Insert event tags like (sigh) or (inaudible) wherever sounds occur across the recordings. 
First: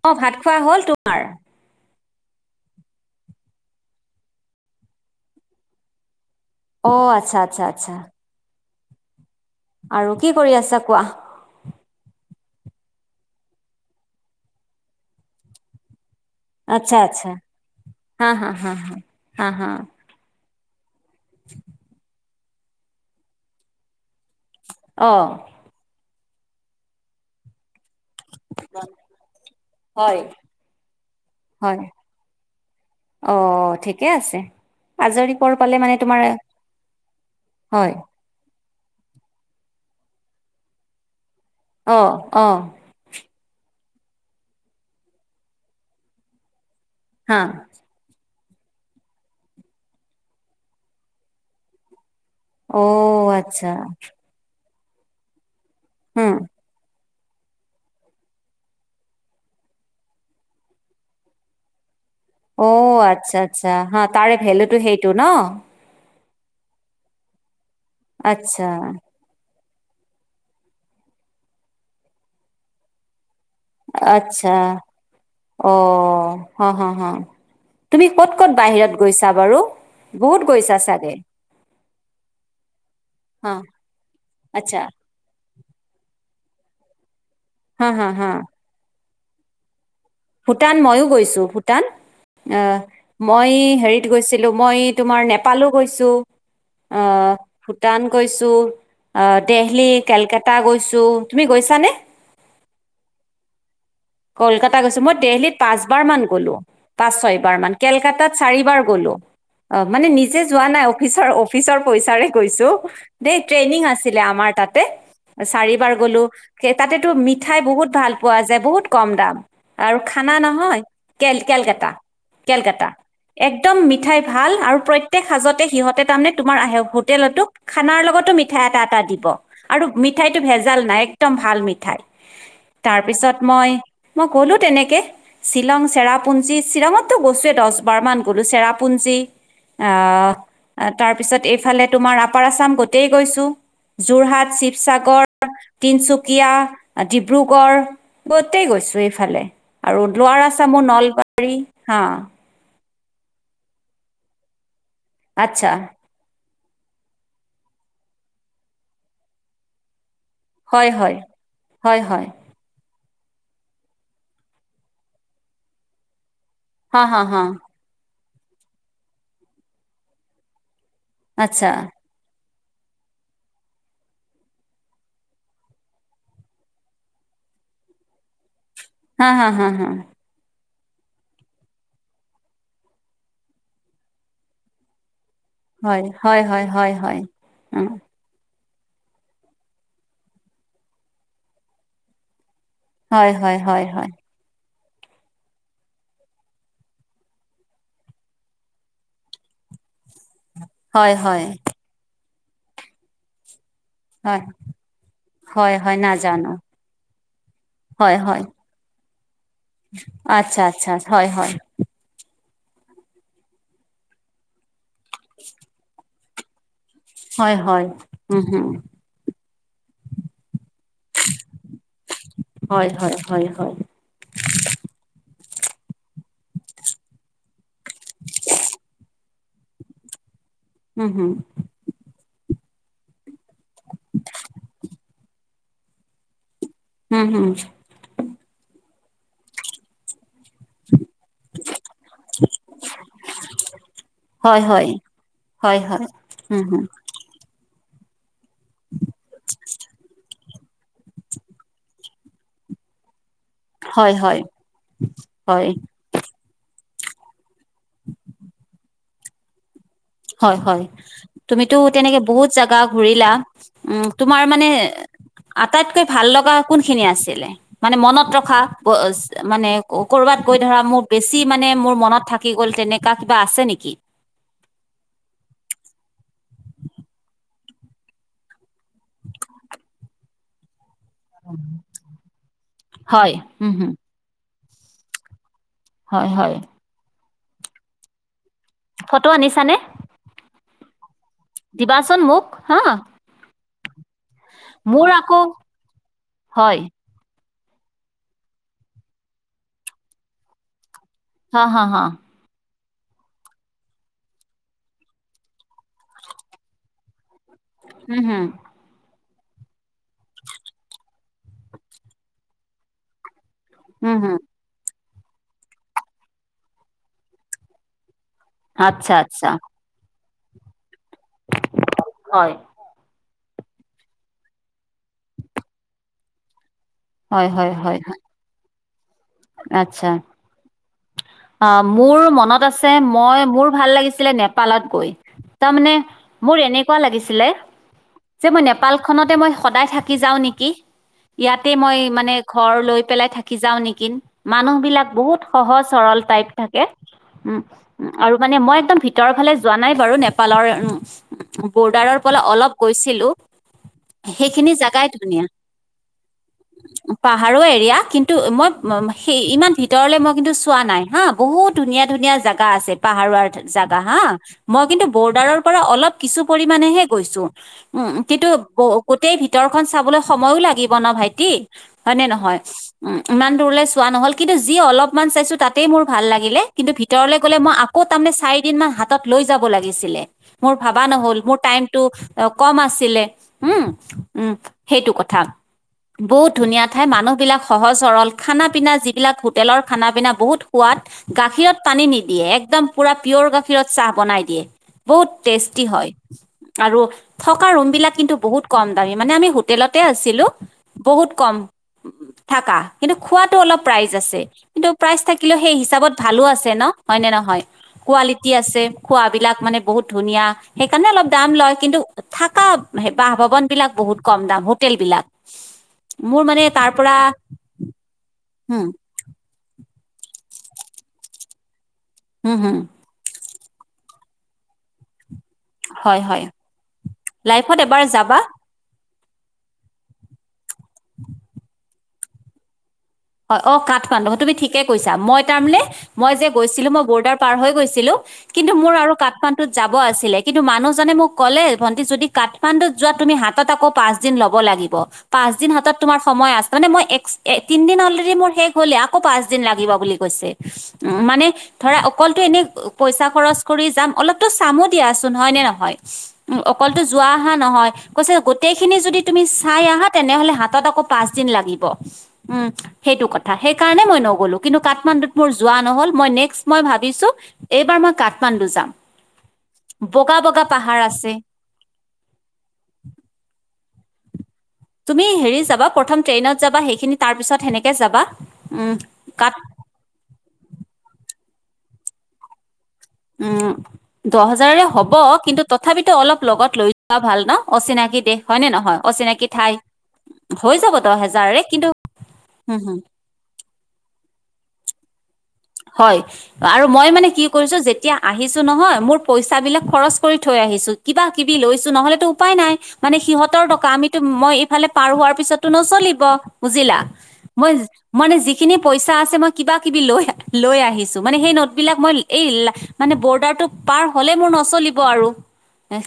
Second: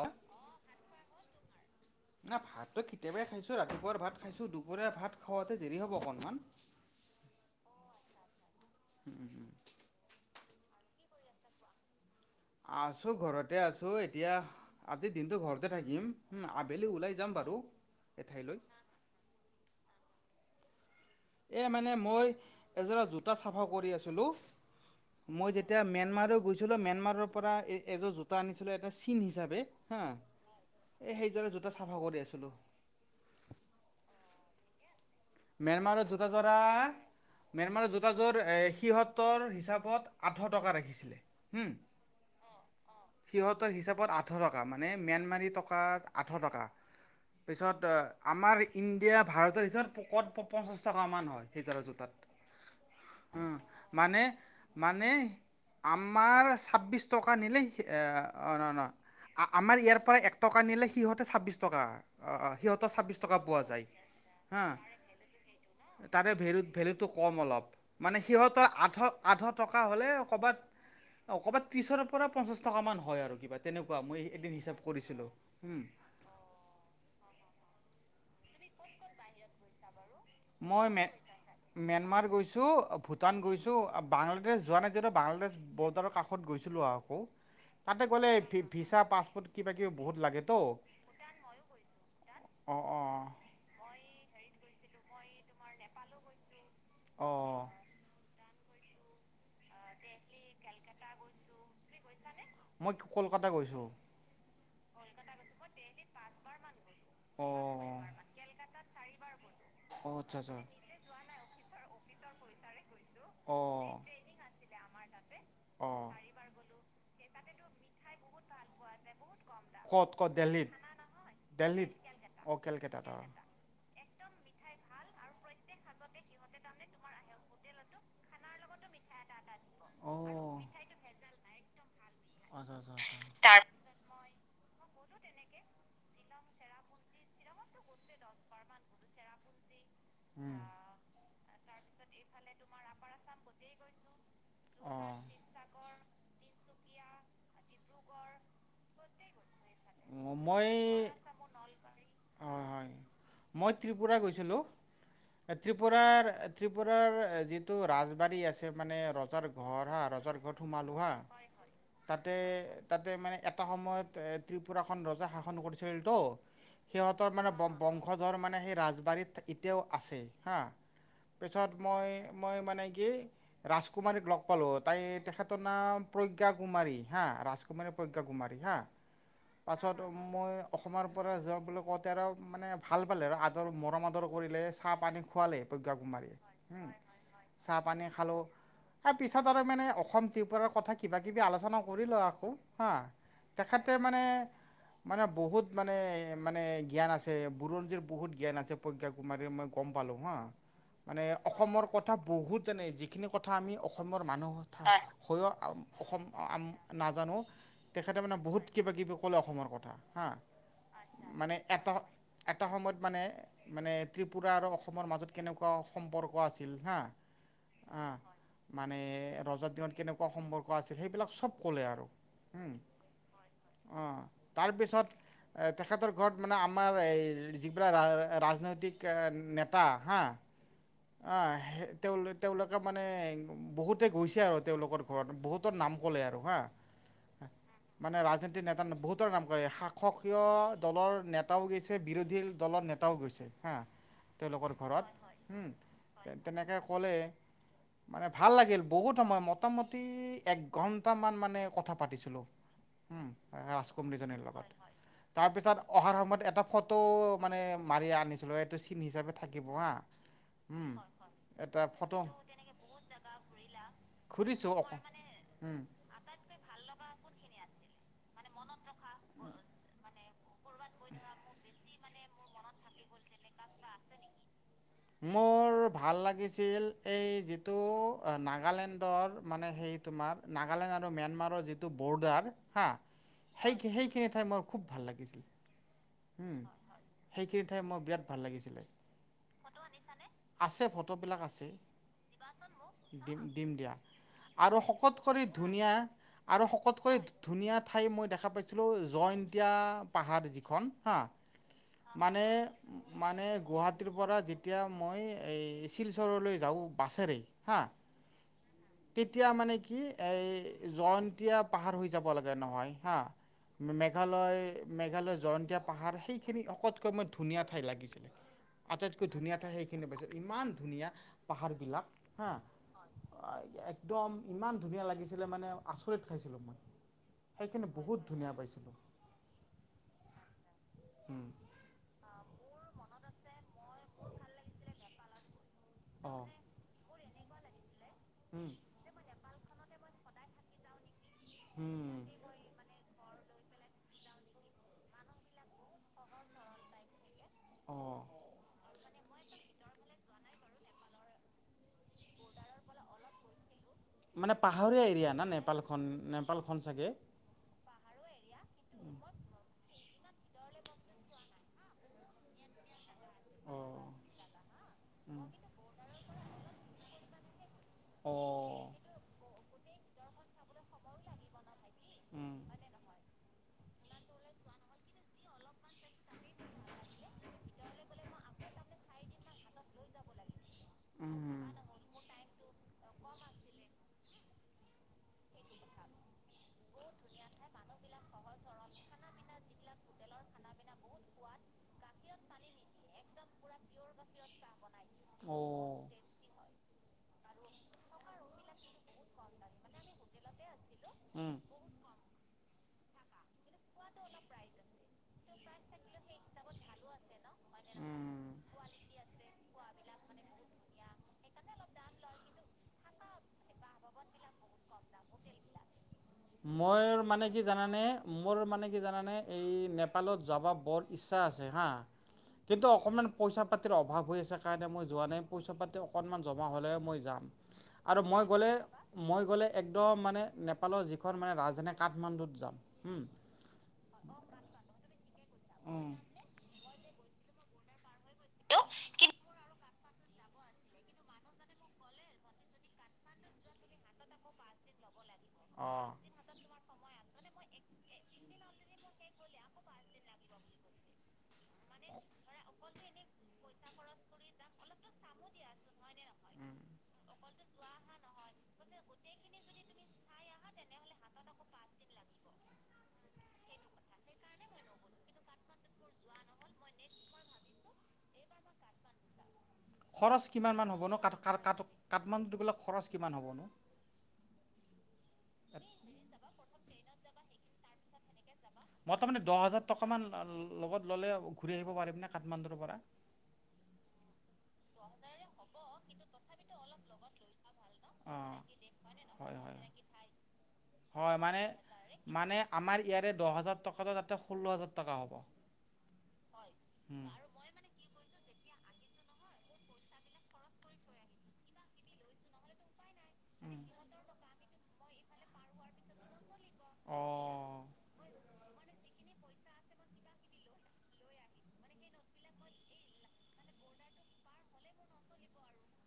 অ', অঁ, ভাত খোৱা হ'ল তোমাৰ? না ভাতো কেতিয়াবাই খাইছো, ৰাতিপুৱাৰ ভাত খাইছো, দুপৰীয়া ভাত খোৱাতে দেৰি হ'ব অকনমান। অ, আচ্ছা আচ্ছা আচ্ছা। (inaudible) আৰু কি কৰি আছা কোৱা? আছোঁ, ঘৰতে আছোঁ। এতিয়া, আজি দিনটো ঘৰতে থাকিম। আবেলি আচ্ছা ওলাই আচ্ছা। যাম বাৰু। হা হা এঠাইলৈ হা হা। হা হা। এ মানে মই, এযোৰা জোতা চাফা কৰি আছিলোঁ। অ মই যেতিয়া ম্যানমাৰো গৈছিলোঁ, ম্যানমাৰৰ পৰা এই এযোৰ জোতা আনিছিলোঁ এটা চিন হিচাপে হা। হয় এ সেইযোৰ জোতা হয় চাফা কৰি আছিলোঁ। অ, ঠিকে আ ম্যানমাৰত জোতাযোৰা, হয় ম্যানমাৰত জোতাযোৰ এ সিহঁতৰ হিচাপত আঠশ টকা ৰাখিছিলে। হুম আহ আহ। ৰত আঠশ টকা। মানে ম্যানমাৰী টকাৰ আঠশ টকা। হা পিছত আমাৰ ইণ্ডিয়া ভাৰতৰ হিচাপত, পকত- পঞ্চাছ টকামান হয়, সেই জোৰা জোতাত। অ, উম আচ্ছা। মানে মানে, হুম আমাৰ ছাব্বিশ টকা নিলেই, সি অ নহ নহয়। আমাৰ ইয়াৰ পৰা এক টকা নিলে সিহঁতে ছাব্বিশ টকা হয়। অ, আচ্ছা আচ্ছা। হা, তাৰে হা ভেলুটো সেইটো ন? তাৰে ভেলু- ভেলুটো কম অলপ। মানে আচ্ছা সিহঁতৰ আথ আঠশ টকা হলে কবাত, কবাত ত্ৰিশৰ পৰা পঞ্চাশ টকা মান হয় আৰু কিবা। তেনেকুৱা মই এদিন আচ্ছা। হিচাপ কৰিছিলোঁ অ, উম, হা হা হা। তুমি ক'ত ক'ত বাহিৰত গৈছা বাৰু? বহুত গৈছা মই মে চাগে। ম্যানমাৰ গৈছো, ভূটান হা গৈছো, বাংলাদেশ আচ্ছা যোৱা নাই যিহেতু বাংলাদেশ বৰ্ডাৰৰ কাষ শত গৈছিলো আৰু, আকৌ হা তাতে হা গ'লে হা ভিছা পাছপৰ্ট কিবা কিবি বহুত লাগেতো ভূটান ময়ো গৈছোঁ, ভূটান। অ অঁ অঁ মই এই হেৰিত গৈছিলোঁ। মই তোমাৰ নে পালো গৈছোঁ, আহ অঁ ভূটান গৈছোঁ। অ, দিল্লি কেলকাতা গৈছোঁ। তুমি গৈছা নে? মই কলকাতা গৈছোঁ। কলকাতা গৈছোঁ, মই দেলহিত পাঁচবাৰ মান গ'লোঁ। পাঁচ অঁ ছয়বাৰ মান, অঁ। কেলকাতাত চাৰিবাৰ গলো। অ। মানে গ'লোঁ অঁ আচ্ছা নিজে যোৱা নাই, অফিচাৰ- অফিচৰ আচ্ছা পইচাৰে গৈছোঁ, দেই অ ট্ৰেইনিং আছিলে আমাৰ। তাতে, অ চাৰিবাৰ গ'লো। সেই তাতেতো মিঠাই বহুত ভাল পোৱা যায়। বহুত কম দাম, আৰু ক'ত ক'ত খানা দেলহিত নহয়, কেল- কেলকাটা। দেলহিত কেলকাতা। একদম মিঠাই ভাল, আৰু প্ৰত্যেক সাজতে সিহঁতে তাৰমানে তোমাৰ আহ হোটেলতো খানাৰ লগতো মিঠাই এটা এটা টা দিব। আৰু মিঠাইটো ভেজাল নাই, একদম ভাল মিঠাই। আচ্ছা আচ্ছা আচ্ছা তাৰপিছত মই, মই গ'লো তেনেকে, শ্বিলং চেৰাপুঞী, শ্বিলঙতো গৈছোৱে দহ বাৰ মান গ'লো। চেৰাপুঞ্জী জী। আহ, আ তাৰপিছত এইফালে তোমাৰ আপাৰ আছাম গো তেই গৈছোঁ। যোৰহাট, শিৱসাগৰ, তিনচুকীয়া। ডিব্ৰুগড় গতেই গৈছো এইফালে। আৰু লোৱাৰ মই বৰা আচামো নলবাৰী হা। হয় হয় মই ত্ৰিপুৰা গৈছিলোঁ। আচ্ছা ত্ৰিপুৰাৰ ত্ৰিপুৰাৰ যিটো ৰাজবাৰী আছে মানে ৰজাৰ ঘৰ হা ৰজাৰ আগত হয় সোমালো হা হয় হয় হয় তাতে - তাতে মানে এটা সময়ত এ ত্ৰিপুৰাখন ৰজা শাসন কৰিছিল তো হা হা সিহঁতৰ হা মানে বং বংশ শধৰৰ মানে সেই ৰাজবাৰীত এতিয়াও আছে হাঁ পিছত আচ্ছা মই মই মানে কি ৰাজকুমাৰীক লগ পালোঁ। তাই - তেখেতৰ নাম প্ৰজ্ঞা কুমাৰী হা। ৰাজকুমাৰী প্ৰজ্ঞা কুমাৰী হা। হা হা হা হা পাছত মই অসমৰ পৰা যোৱা বুলি কওঁতে আৰ মানে ভাল পালে আৰু আদৰ মৰম আদৰ কৰিলে চাহ পানী খুৱালে প্ৰজ্ঞা হয় কুমাৰীয় হয় হয় হয় হয় (unintelligible) চাহ উম, পানী খালো। আৰু পিছত আৰু মানে অসম ত্ৰিপুৰাৰ কথা কিবা কিবি আলোচনা কৰিলোঁ আকৌ। হয় হয় হয়। তে হয় মানে মানে বহুত মানে মানে জ্ঞান আছে বুৰঞ্জীৰ বহুত জ্ঞান আছে প্ৰজ্ঞা কুমাৰীৰ মই গম পা পালো হা। হয় মানে হয় অসমৰ কথা বহুত জানে। যিখিনি কথা আমি অসমৰ হয় মানুহ হৈও হয় হয় অসম নাজানো আম নাজানো, হয় তেখেতে মানে হয় বহুত (unintelligible) ক'লে অসমৰ কথা হা আচ্ছা আচ্ছা হয় হয় মানে এটা এটা সময়ত মানে মানে ত্ৰিপুৰা আৰু অসমৰ মাজত কেনেকুৱা সম্পৰ্ক আছিল। হা। হয় হয়, আহ উম। হম মানে ৰজাৰ দিনত কেনেকুৱা সম্পৰ্ক আছিল সেইবিলাক চব ক'লে আৰু হম। হয় হয় হয় হয় অ' তাৰ পিছত তেখেতৰ ঘৰত মানে আমাৰ এই যিবিলাক ৰা - ৰাজনৈতিক কে - নেতা হা। উম হম আ তেওঁলোক তেওঁলোকে মানে বহুতে গৈছে আৰু তেওঁলোকৰ ঘৰত বহুতৰ নাম ক'লে আৰু হা। হুম হুম। মানে ৰাজনীতিৰ নেতা বহুতৰ কাম কৰে শাসক কীয় দলৰ নেতাও গেইছে বিৰোধীল দলৰ নেতাও গৈছে হা। হয় তেওঁলোকৰ হয় ঘৰত হয় হয় হম উম তেনেকে হম কলে। মানে ভাল লাগিল বহুত সময় মোটামুটি একঘন্টামান মানে কথা পাতিছিলোঁ। হুম, হয় হয় ৰাজকুমৰীজনীৰ লগত। হয় তাৰপিছত অহাৰ সময়ত এটা ফটো মানে মাৰি আনিছিলোঁ এইটো চিন হিচাপে থাকিব হা। হয় হয়, উম, তুমিতো এটা ফটো তেনেকে বহুত জাগা ঘুৰিলা। উম তোমাৰ মানে ঘূৰিছোঁ অক উম, আটাইতকৈ ভাল লগা কোনখিনি আছিলে মানে মনত ৰখা? (unintelligible) মানে কৰ'বাত কৈ ধৰা মোৰ বেছি মানে মোৰ মনত থাকি গ'ল তেনেক কা কিবা আছে নেকি? মোৰ ভাল লাগিছিল এই যিটো নাগালেণ্ডৰ মানে সেই তোমাৰ নাগালেণ্ড আৰু আৰু ম্যানমাৰৰ যিটো বৰ্ডাৰ হা হয় উম হম সেইখি - সেইখিনি ঠাই মোৰ খুব ভাল লাগিল। হয় হয়। সেইখিনি ঠাই মই বিৰাট ভাল লাগিছিলে। চানে? আছে ফটোবিলাক আছে। হা দিম, দিম দিয়া আৰু মোৰ শকত আকৌ কৰি ধুনীয়া আৰু হয় শকত কৰি ধুনীয়া ঠাই মই দেখা পাইছিলো জয়ন্তীয়া পাহাৰ যিখন হা হা হা মানে - মানে গুৱাহাটীৰ পৰা যেতিয়া মই এই চিলচৰলৈ যাউ বাছেৰে‌ উম হম। তেতিয়া মানে কি এই জয়ন্তীয়া পাহাৰ হৈ যাব লাগে নহয় হা। হুম হুম মেঘালয় - মেঘালয় জয়ন্তীয়া পাহাৰ সেইখিনি অকতকৈ মই ধুনীয়া ঠাই লাগিছিলে। আটাইতকৈ আচ্ছা। আচ্ছা ধুনীয়া ঠাই সেইখিনি পাইছো, ইমান ধুনীয়া পাহাৰ বিলাক হা। হয় একদম ইমান ধুনীয়া লাগিছিলে মানে আচৰিত খাইছিলো মই। হয় হয় সেইখিনি হয় হয় বহুত ধুনীয়া পাইছিলোঁ। আচ্ছা। অ' মোৰ মনত আছে মই মোৰ ভাল লাগিছিলে নেপালত গৈ। তাৰমানে অঁ মোৰ এনেকুৱা লাগিছিলে যে মই নেপালখনতে মই সদায় থাকি যাওঁ নেকি! ইয়াতে মই মানে ঘৰ লৈ পেলাই থাকি যাও নেকিন! মানুহ বিলাক বহুত সহজ সৰল টাইপ থাকে উম উ অঁ আৰু মানে মই একদম ভি তৰৰ ফালে যোৱা নাই বাৰু নেপালৰ উ বৰ্ডাৰৰ পৰা অলপ গৈছিলো। (inaudible) মানে সেইখিনি পাহাৰীয়া জাগাই এৰিয়া ধুনীয়া। না নেপালখন নেপালখন চাগে পাহাৰো এৰিয়া কিন্তু মই সেই ইমান ভিতৰলে মই কিন্তু চোৱা নাই হা বহুত ধুনীয়া ধুনীয়া জাগা আছে। পাহাৰুৱাৰ জাগা হা মই কিন্তু বৰ্ডাৰৰ পৰা অলপ কিছু পৰিমানেহে গৈছোঁ। উম কিন্তু অঁ গো - গোটেই ভিতৰখন চাবলৈ সময়ো লাগিব ন ভাইটি। হয় নে নহয়? অঁ উম ইমান দূৰলৈ চোৱা নহ'ল কিন্তু যি অলপ মান চাইছো তাতেই মোৰ ভাল লাগিলে। কিন্তু ভিতৰলৈ গ'লে মই আকৌ তাৰমানে চাৰি দিন মান হাতত লৈ যাব লাগিছিল। লে। মোৰ ভাবা অ' নহ'ল, মোৰ টাইম অ‌ টো কম আছিলে। উম উম সেইটো। কথা। বহুত ধুনীয়া ঠাই, মানুহ বিলাক সহজ সৰল। খানা পিনা যিবিলাক হোটেলৰ না পিনা বহুত সোৱাদ গাখীৰত পানী নিদিয়ে একদম পুৰা পিয়ৰ গাখীৰত চাহ বনাই দিয়ে। বহুত টেষ্টি উম, হয়। আৰু থকা ৰুম বিলাক কিন্তু বহুত কম দামী মানে আমি হোটেলতে আছিলো বহুত কম। থাকা কিন্তু খোৱাটো অলপ প্ৰাইজ আছে। কিন্তু প্ৰাইচ থাকিলেও সেই হিচাপত ভালো আছে ন' হয়নে নহয়? কোৱালিটি উম। আছে খোৱাবিলাক মানে বহুত ধুনীয়া সেইকাৰণে অলপ দাম লয় কিন্তু থাকা বাহ ভৱন বিলাক বহুত কম দাম হ হোটেল বিলাক মোৰ মানে তাৰ মোৰ পৰা মানে কি জানানে মোৰ হুম, মানে কি জানানে এই নেপালত যাব বৰ ইচ্ছা আছে হা হুম, হুম, কিন্তু অকমান পইচা পাতিৰ অভাৱ হৈ আছে কাৰণে মই যোৱা নাই। পইচা পাতি হয়, অকণমান হয়। জমা হ'লে মই যাম লাইফত এবাৰ আৰু যাবা। মই গ'লে মই গ'লে একদম মানে নেপালৰ যিখন মানে ৰাজধানী কাঠমাণ্ডুত যাম। উম। হয় অ কাঠমাণ্ডু তুমি ঠিকে কৈছা মই তাৰমানে উম। মই যে গৈছিলো মই বৰ্ডাৰ পাৰ হৈ গৈছিলোঁ কিন্তু মোৰ আৰু কাঠমাণ্ডুত‌ যা ব আছিলে কিন্তু মানুহজনে মোক ক'লে ভন্টি যদি কাঠমাণ্ডুত যোৱা তুমি হাতত আকৌ পাঁচ দিন ল'ব লাগিব। পাঁচ দিন হাতত অ'। তোমাৰ সময় আছে তামানে মই এক্স এ তিন দিন হল (unintelligible) মোৰ শেষ হলে আকৌ পাঁচ দিন লাগিব বুলি কৈছে উ মানে ধৰা অকলটো এনে পইচা খৰচ কৰি যাম অলপতো চামো দিয়াচোন হয়নে নহয়? অ অকলটো যোৱা আহা নহয়। কৈছে গোতেই খিনি যদি তুমি চাই আহা তেনেহলে হাতত আকৌ পাঁচ দিন লাগিব, উম। সেইটো কথা সেই কাৰণে মই নগ'লো কিন্তু কাঠমাণ্ডুত মোৰ যোৱা নহল মই নেক্স মই ভাবিছো এইবাৰ মই কাঠমাণ্ডু যাম। বগা খৰচ বগা কিমান মান পাহাৰ হ'ব নো আছে কাঠ - কাৰ - কাঠ - কাঠমাণ্ডু গলে খৰচ কিমান হ'ব? তুমি হেৰি যাবা প্ৰথম ট্ৰেইনত যাবা সেইখিনি তাৰ পিছত সেনেকে যাবা। উম মই ত মানে কাঠ দহ হাজাৰ টকা মান লগত ললে ঘূৰি আহিব পাৰিম নে কাঠমাণ্ডুৰ পৰা? উম। দহ হাজাৰে হব কিন্তু তথাপিতো অলপ লগত লৈ যোৱা ভাল ন অচিনাকি দেশ হয়নে নহয় অচিনা নাকি ঠাই। হৈ যাব দহ হয় হেজাৰৰে মানে কিন্তু - মানে হম হম আমাৰ ইয়াৰে দহ হাজাৰ টকাটো তাতে ষোল্ল হাজাৰ টকা হ'ব। হয় আৰু মই উম, মানে কি কৰিছো যেতিয়া আহিছো নহয় মোৰ পইচা বিলাক খৰচ কৰি থৈ আহিছো কিবা কিবি লৈছো নহলেতো উপায় নাই মানে সিহঁত। উম, টকা আমিতো মই এইফালে পাৰ হোৱাৰ পিছতো নচলিব। বুজিলা মই অ', মানে যিখিনি পইচা আছে মই কিবা কিবি লৈ। লৈ আহিছো মানে সেই নোটবিলাক মই এই মানে বৰ্ডাৰটো পাৰ হ'লে মোৰ নচলিব আৰু।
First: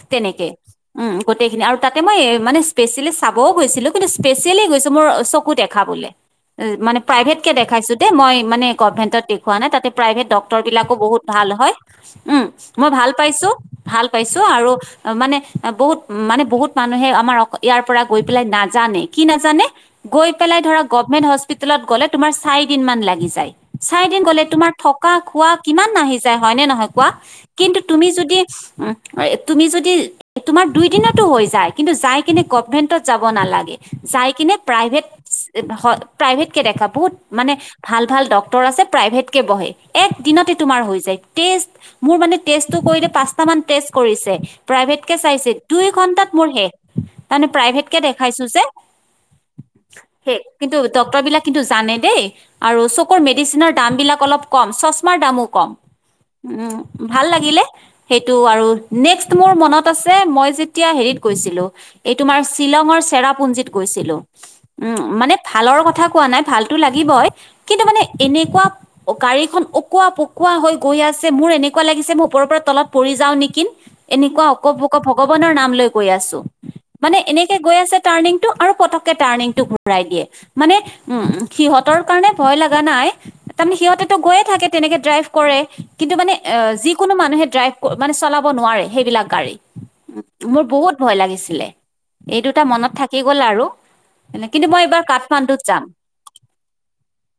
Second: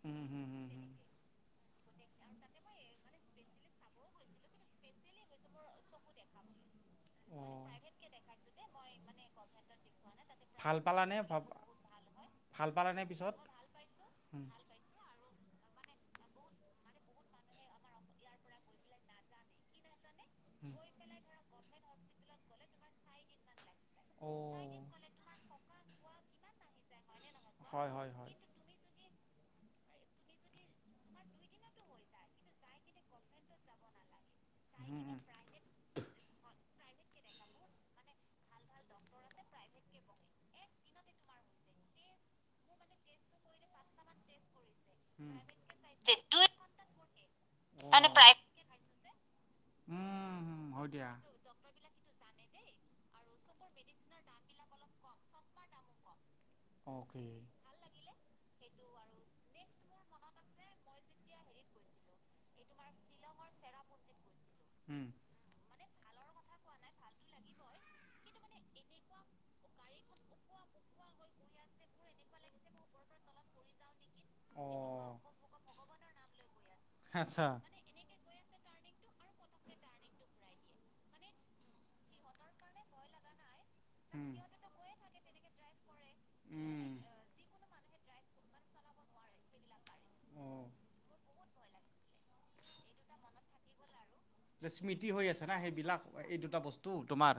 উম, হুম, তেনেকে হুম, হুম। উম গোটেইখিনি আৰু। তাতে মই মানে স্পেচিয়েলি চাবও গৈছিলো কিন্তু স্পেচিয়েলি গৈছো মোৰ চকু দেখা বলে। মানে প্ৰাইভেট কে অঁ দেখাইছো দে মই মানে গভেন্টত। দেখুওৱা নাই তাতে প্ৰাইভেট ডক্টৰ ভাল বিলাকো পালানে বহুত ভ ভাল হয় উ মই পালানে ভাল পিছত? পাইছো ভাল পাইছো। ছো আৰু অ মানে বহুত মানে বহুত মানুহে আমাৰ ইয়াৰ পৰা গৈ পেলাই নাজানে কি নাজানে। গৈ পেলায় মানে গভৰ্ণমেণ্ট হস্পিটেলত গ'লে তোমাৰ চাৰি দিনমান লাগি যায়। চাৰি দিন অঁ গ'লে তোমাৰ থকা খোৱা কিমান নাহি যায় হয়নে নহয় কোৱা। কিন্তু হয় তুমি হয় হয় যদি উ। তুমি যদি তোমাৰ দুই দিনতো হৈ যায় কিন্তু যাই কিনে গভভেন্টত যাব নালাগে। যাই কিনে প্ৰাইভেট হয় প্ৰাইভেট কে দেখা বহুত মানে ভাল ভাল ড ডক্টৰ আছে প্ৰায়ভেট কে বহে এক‌ দিনতে তোমাৰ হৈ যায় টেষ্ট মোৰ মানে কৰিলে পাঁচটা মানত টেষ্ট কৰিছে। প্ৰাইভেট কেে চাইছে দুই ঘন্টাত মোৰ শেষ তাৰমানে প্ৰাইভেটকে দেখাইছো যে। সেই কিন্তু হয় দিয়া ডক্তৰ বিলাক কিন্তু জানে দেই আৰু চুৰ মে। মেচিনৰ দাম বিলাক অলপ কম চশমাৰ দামো কম। উম অ'কে ভাল লাগিলে সেইটো আৰু। নেক্স মোৰ মনত আছে মই যেতিয়া হেৰিত গৈছিলো। তোমাৰ শ্বিলঙৰ চেৰাপুঞ্জীত গৈছিলো উ মানে ভালৰ কথা। কোৱা নাই ভালতো লাগিবই। কিন্তু মানে এনেকুৱা গাড়ীখন অকোৱা পকোৱা হৈ গৈ আছে মোৰ এনেকুৱা লাগিছে মোৰ ওপৰৰ পৰা। তলত পৰি যাওঁ নেকিম। এনেকুৱা অকোপক অঁ ভগৱানৰ নাম লৈ গৈ আছো মানে আচ্ছা এনেকে গৈ আছে টাৰ্ণিং। আৰু পটকে টাৰ্ণিংটো ঘূৰাই দিয়ে মানে উ সিহঁতৰ কাৰণে। ভয় লগা নাই তাৰমানে সিহঁতেতো উম গৈয়ে থাকে তেনেকে ড্ৰাইভ কৰে। কিন্তু মানে উম। যিকোনো মানুহে ড্ৰাইভ মানে চলাব নোৱাৰে সেইবিলাক গাড়ী। মোৰ অঁ বহুত ভয় লাগিছিলে এই দুটা মনত থাকি গ'ল আৰু। এনে- কিন্তু মই এইবাৰ স্মৃতি হৈ আছে না কাঠমাণ্ডুত যাম সেইবিলাক এই দুটা বস্তু। তোমাৰ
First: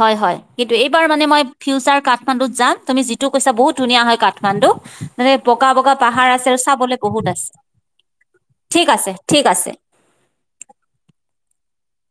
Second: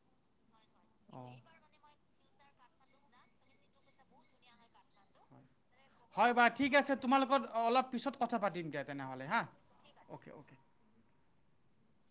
হয় হয় কিন্তু এইবাৰ মানে অঁ মই ফিউচাৰ কাঠমাণ্ডু যাম তুমি যিটো কৈছা বহুত ধুনীয়া হয় কাঠমাণ্ডু মানে। বকা বকা পাহাৰ হয় আছে বাৰু আৰু ঠিক চাবলে তোমাৰ বহুত লগত আছে অলপ পিছত কথা পাতিম দিয়া ঠিক আছে তেনেহ'লে হা ঠিক আছে। Okay okay. (unintelligible)